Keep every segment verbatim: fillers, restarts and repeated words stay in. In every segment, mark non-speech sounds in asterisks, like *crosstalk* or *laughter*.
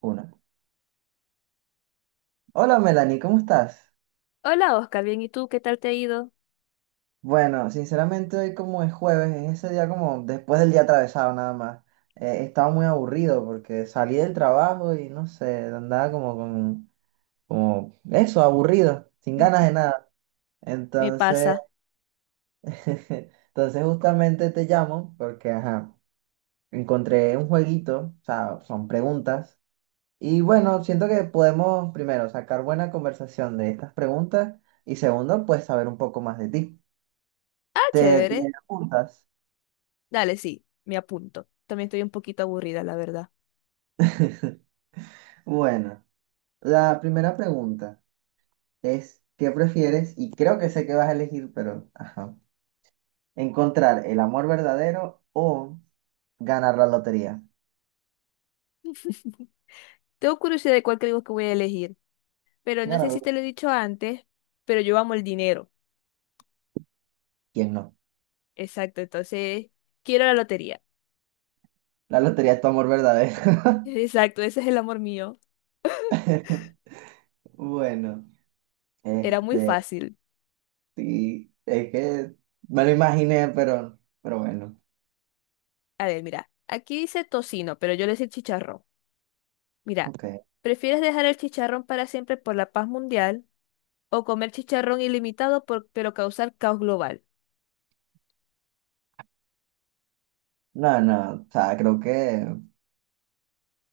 Uno. Hola Melanie, ¿cómo estás? Hola Oscar, bien, ¿y tú qué tal te ha ido? Bueno, sinceramente hoy como es jueves, es ese día como después del día atravesado nada más. Eh, estaba muy aburrido porque salí del trabajo y no sé, andaba como con, como eso, aburrido, sin ganas de nada. Me Entonces, pasa. *laughs* entonces justamente te llamo porque, ajá, encontré un jueguito, o sea, son preguntas. Y bueno, siento que podemos primero sacar buena conversación de estas preguntas y segundo, pues saber un poco más de ti. Ah, Te, te chévere. apuntas. Dale, sí, me apunto. También estoy un poquito aburrida, la verdad. *laughs* Bueno, la primera pregunta es, ¿qué prefieres? Y creo que sé que vas a elegir, pero, ajá. ¿Encontrar el amor verdadero o ganar la lotería? *laughs* Tengo curiosidad de cuál creo que voy a elegir, pero no Ganar sé la- si te lo he dicho antes, pero yo amo el dinero. ¿Quién no? Exacto, entonces quiero la lotería. La lotería es tu amor verdadero. *laughs* Exacto, ese es el amor mío. *laughs* Bueno, Era muy este, fácil. sí, es que me lo imaginé, pero, pero bueno, A ver, mira, aquí dice tocino, pero yo le hice chicharrón. Mira, ok. ¿prefieres dejar el chicharrón para siempre por la paz mundial? O comer chicharrón ilimitado por- pero causar caos global. No, no, o sea, creo que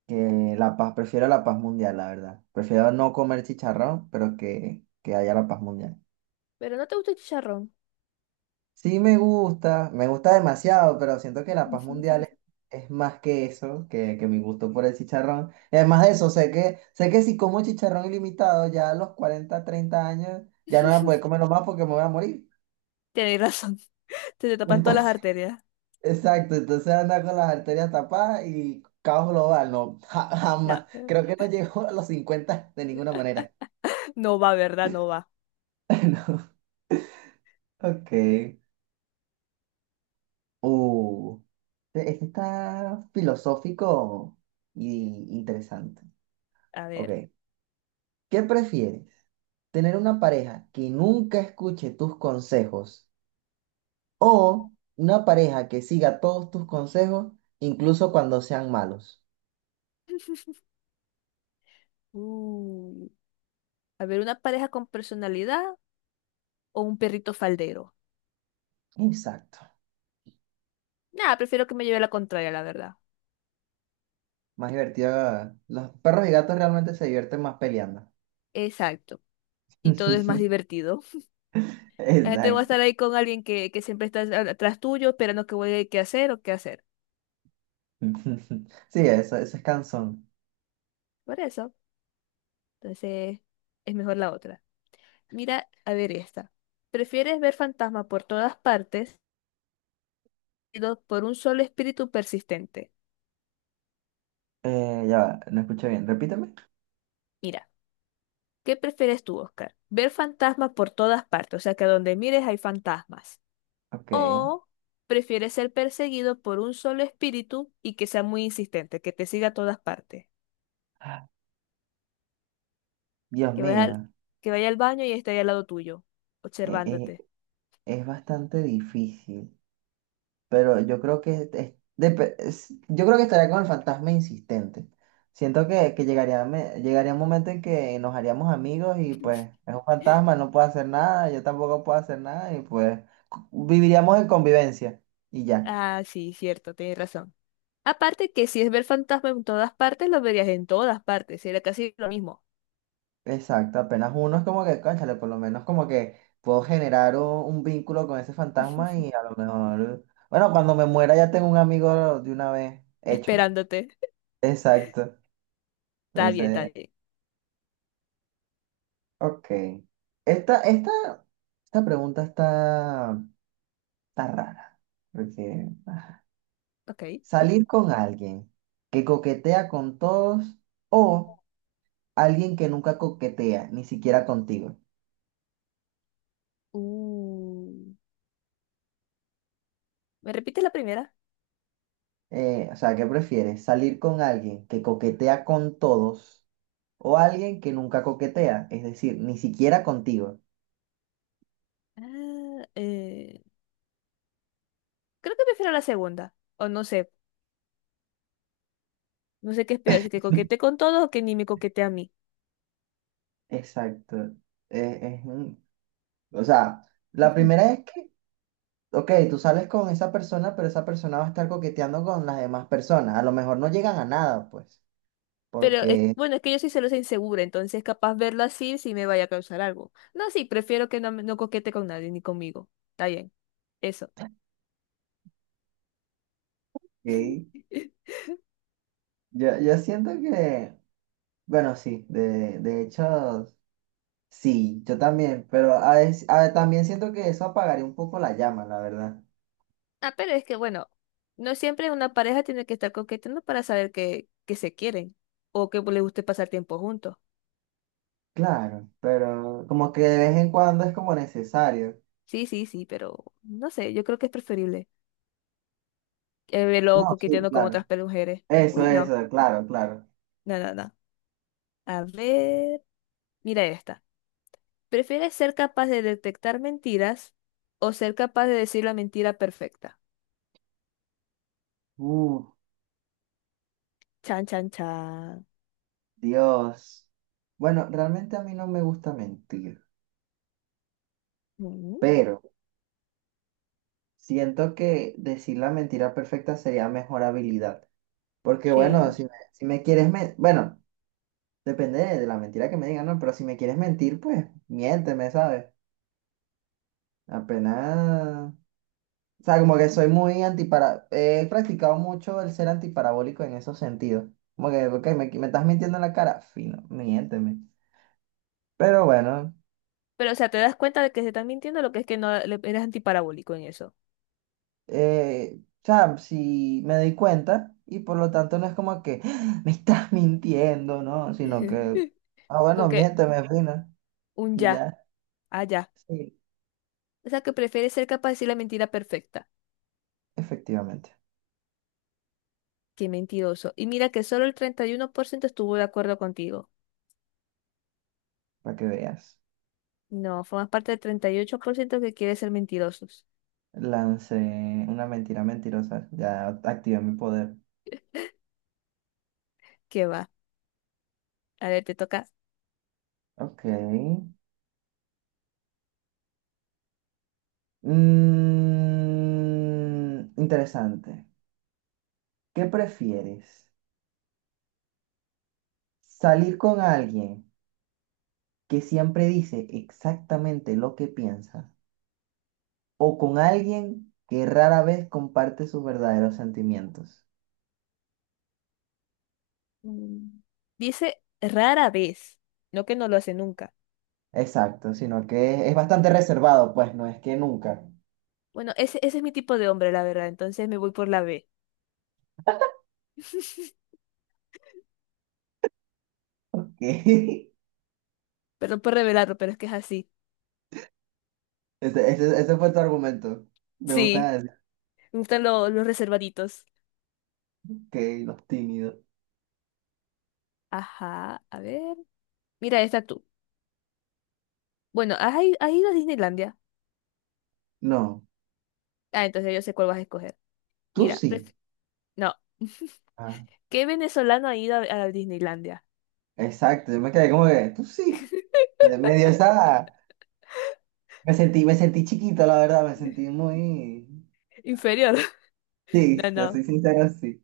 Que la paz, prefiero la paz mundial, la verdad. Prefiero no comer chicharrón, pero que, que haya la paz mundial. Pero no te gusta el chicharrón. Sí me gusta, me gusta demasiado, pero siento que la paz mundial *laughs* es, es más que eso, que, que mi gusto por el chicharrón. Y además de eso, sé que, sé que si como chicharrón ilimitado, ya a los cuarenta treinta años, ya no voy a poder comerlo más porque me voy a morir. Tienes razón. Se te *laughs* tapan todas las Entonces, arterias. exacto, entonces anda con las arterias tapadas y caos global, no, ja- Ya. jamás. Creo que no llego a los cincuenta de ninguna manera. No va, ¿verdad? No va. *laughs* No. Ok. Uh, este este está filosófico y interesante. A Ok. ver. ¿Qué prefieres? ¿Tener una pareja que nunca escuche tus consejos o una pareja que siga todos tus consejos, incluso cuando sean malos? Uh, a ver, una pareja con personalidad o un perrito faldero. Exacto. Nada, prefiero que me lleve la contraria, la verdad. Más divertido. Los perros y gatos realmente se divierten más peleando. Exacto. Y todo es más *laughs* divertido. La gente va a Exacto. estar ahí con alguien que, que siempre está a- atrás tuyo, esperando que vuelva qué hacer o qué hacer. *laughs* Sí, eso, eso es cansón. Por eso, entonces es mejor la otra. Mira, a ver esta. ¿Prefieres ver fantasmas por todas partes, seguido por un solo espíritu persistente? Eh, ya va, no escuché bien. Repíteme. Mira, ¿qué prefieres tú, Oscar? ¿Ver fantasmas por todas partes? O sea, que donde mires hay fantasmas. Ok. ¿O prefieres ser perseguido por un solo espíritu y que sea muy insistente, que te siga a todas partes? Dios que vaya al, mío, que vaya al baño y esté ahí al lado tuyo, e- observándote. e- es bastante difícil, pero yo creo que es- es- depe- es- yo creo que estaría con el fantasma insistente. Siento que, que llegaría, me- llegaría un momento en que nos haríamos amigos y pues es un fantasma, *laughs* no puede hacer nada, yo tampoco puedo hacer nada y pues cu- viviríamos en convivencia y ya. Ah, sí, cierto, tienes razón. Aparte que si es ver fantasma en todas partes, lo verías en todas partes, sería casi lo mismo. Exacto, apenas uno es como que, cónchale, por lo menos como que puedo generar un, un vínculo con ese fantasma y a *laughs* lo mejor, bueno, cuando me muera ya tengo un amigo de una vez hecho. Esperándote. Exacto. Está bien, está Entonces, bien. ok. Esta, esta, esta pregunta está, está rara. Porque ah, Ok. salir con alguien que coquetea con todos o alguien que nunca coquetea, ni siquiera contigo. Uh, ¿me repites la primera? Eh, o sea, ¿qué prefieres? ¿Salir con alguien que coquetea con todos o alguien que nunca coquetea? Es decir, ni siquiera contigo. Ah, eh, creo que prefiero la segunda, o no sé, no sé qué es peor, si que coquete con todos o que ni me coquete a mí. Exacto. Eh, es un- o sea, la primera es que ok, tú sales con esa persona, pero esa persona va a estar coqueteando con las demás personas. A lo mejor no llegan a nada, pues, Pero es- porque bueno, es que yo soy celosa e insegura, entonces capaz verlo así sí me vaya a causar algo. No, sí, prefiero que no, me- no coquete con nadie ni conmigo. Está bien. Eso. ok, *laughs* Yo, yo siento que, bueno, sí, de, de hecho, sí, yo también, pero a veces- a- también siento que eso apagaría un poco la llama, la verdad. Ah, pero es que bueno, no siempre una pareja tiene que estar coqueteando para saber que, que se quieren o que les guste pasar tiempo juntos. Claro, pero como que de vez en cuando es como necesario. Sí, sí, sí, pero no sé, yo creo que es preferible que verlo No, sí, coqueteando con claro. otras pe- mujeres. Eso, Uy, no, eso, claro, claro. no, no, no. A ver, mira esta. ¿Prefieres ser capaz de detectar mentiras o ser capaz de decir la mentira perfecta? Uh, Chan, chan, chan. Dios. Bueno, realmente a mí no me gusta mentir, Mm, pero. Siento que decir la mentira perfecta sería mejor habilidad. Porque bueno, sí. si me, si me quieres mentir, bueno, depende de, de la mentira que me digan, ¿no? Pero si me quieres mentir, pues miénteme, ¿sabes? Apenas... O sea, como que soy muy antipara... He practicado mucho el ser antiparabólico en esos sentidos. Como que, ok, me, me estás mintiendo en la cara, fino, miénteme. Pero bueno. *laughs* Pero, o sea, te das cuenta de que se están mintiendo, lo que es que no le- eres antiparabólico en eso. eh, o sea, si me doy cuenta y por lo tanto no es como que "Ah, me estás mintiendo, ¿no? Sino que, *laughs* ah, bueno, Como que miénteme, fina, un y ya, ya. allá. Sí, O sea, que prefieres ser capaz de decir la mentira perfecta. efectivamente, Qué mentiroso. Y mira que solo el treinta y uno por ciento estuvo de acuerdo contigo. para que veas. No, formas parte del treinta y ocho por ciento que quiere ser mentirosos. Lancé una mentira mentirosa, ya activé mi poder. ¿Qué va? A ver, te toca. Ok. Mm, interesante. ¿Qué prefieres? ¿Salir con alguien que siempre dice exactamente lo que piensa? o con alguien que rara vez comparte sus verdaderos sentimientos? Mm, dice rara vez, no que no lo hace nunca. Exacto, sino que es bastante reservado, pues no es que nunca. Bueno, ese, ese es mi tipo de hombre, la verdad, entonces me voy por la B. *laughs* *laughs* Perdón por revelarlo, pero es que es así. Ese, ese- ese fue tu argumento. Me gusta Sí, decir me gustan lo- los reservaditos. que los tímidos. Ajá, a ver. Mira, esta tú. Bueno, ¿has, i- has ido a Disneylandia? No, Ah, entonces yo sé cuál vas a escoger. tú Mira, sí. pref- no. Ah, *laughs* ¿Qué venezolano ha ido a, a Disneylandia? exacto, yo me quedé como que tú sí. Me, me dio esa. Me sentí, me sentí chiquito, la verdad, me sentí muy. Inferior. *laughs* Sí, No, te no. soy sincero, sí.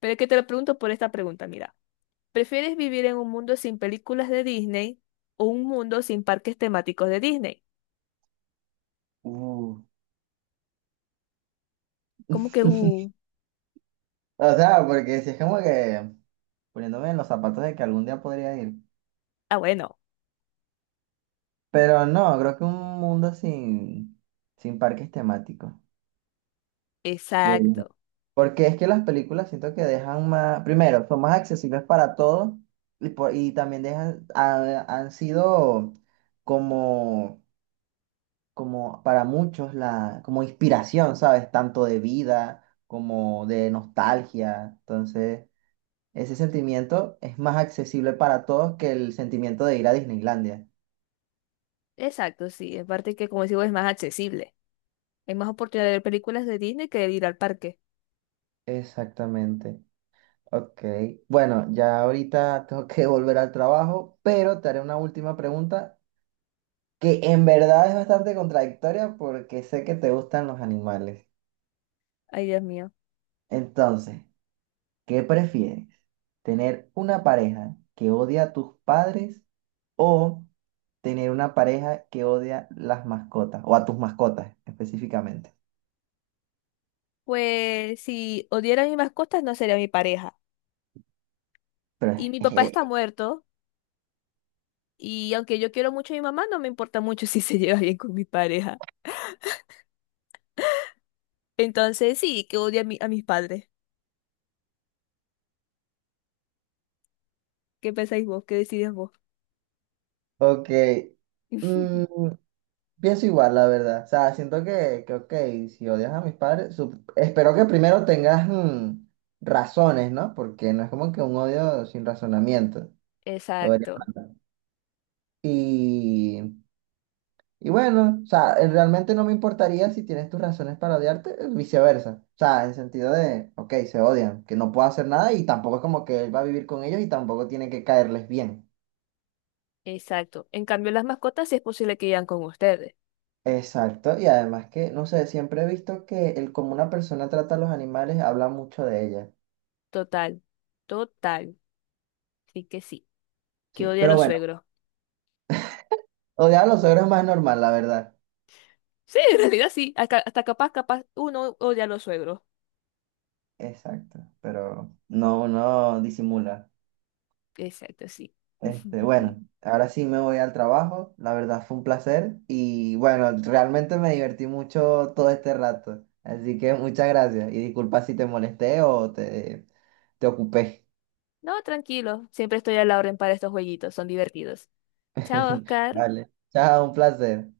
Pero es que te lo pregunto por esta pregunta, mira. ¿Prefieres vivir en un mundo sin películas de Disney o un mundo sin parques temáticos de Disney? Uh, Como que, uh, O sea, porque si es como que poniéndome en los zapatos de que algún día podría ir. ah, bueno, Pero no, creo que un mundo sin, sin, parques temáticos de Disney. exacto, Porque es que las películas siento que dejan más, primero, son más accesibles para todos y, por- y también dejan, ha- han sido como, como para muchos la, como inspiración, ¿sabes? Tanto de vida como de nostalgia. Entonces, ese sentimiento es más accesible para todos que el sentimiento de ir a Disneylandia. exacto, sí, en parte que, como digo, es más accesible. Hay más oportunidad de ver películas de Disney que de ir al parque. Exactamente. Ok, bueno, ya ahorita tengo que *laughs* volver al trabajo, pero te haré una última pregunta que en verdad es bastante contradictoria porque sé que te gustan los animales. Ay, Dios mío. Entonces, ¿qué prefieres? ¿Tener una pareja que odia a tus padres o tener una pareja que odia las mascotas o a tus mascotas específicamente? Pues si odiara a mis mascotas, no sería mi pareja. Pero, Y mi papá está muerto, y aunque yo quiero mucho a mi mamá, no me importa mucho *laughs* si se lleva bien con mi pareja. Entonces, sí, que odie a, mi- a mis padres. ¿Qué pensáis vos? ¿Qué decidís vos? *laughs* ok, mm, *laughs* pienso igual, la verdad. O sea, siento que, que ok, si odias a mis padres, sup- espero que primero tengas mm, razones, ¿no? Porque no es como que un odio sin razonamiento. Lo vería Exacto. mal. Y, y bueno, o sea, eh, realmente no me importaría si tienes tus razones para odiarte, eh, viceversa. O sea, en sentido de, ok, se odian, que no puedo hacer nada y tampoco es como que él va a vivir con ellos y tampoco tiene que caerles bien. Exacto. En cambio, las mascotas sí es posible que vayan con ustedes. Exacto, y además que, no sé, siempre he visto que el cómo una persona trata a los animales habla mucho de ella. Total, total. Sí que sí. Que Sí, odia a pero los bueno, suegros. *laughs* odiar a los suegros es más normal, la verdad. Sí, en realidad sí. Hasta, hasta capaz, capaz, uno odia a los suegros. Exacto, pero no, no disimula. Exacto, sí. Este, bueno, *laughs* ahora sí me voy al trabajo, la verdad fue un placer y bueno, realmente me divertí mucho todo este rato, así que muchas gracias y disculpa si te molesté o te, te, ocupé. No, tranquilo. Siempre estoy a la orden para estos jueguitos. Son divertidos. Chao, *laughs* Oscar. Vale, chao, un placer.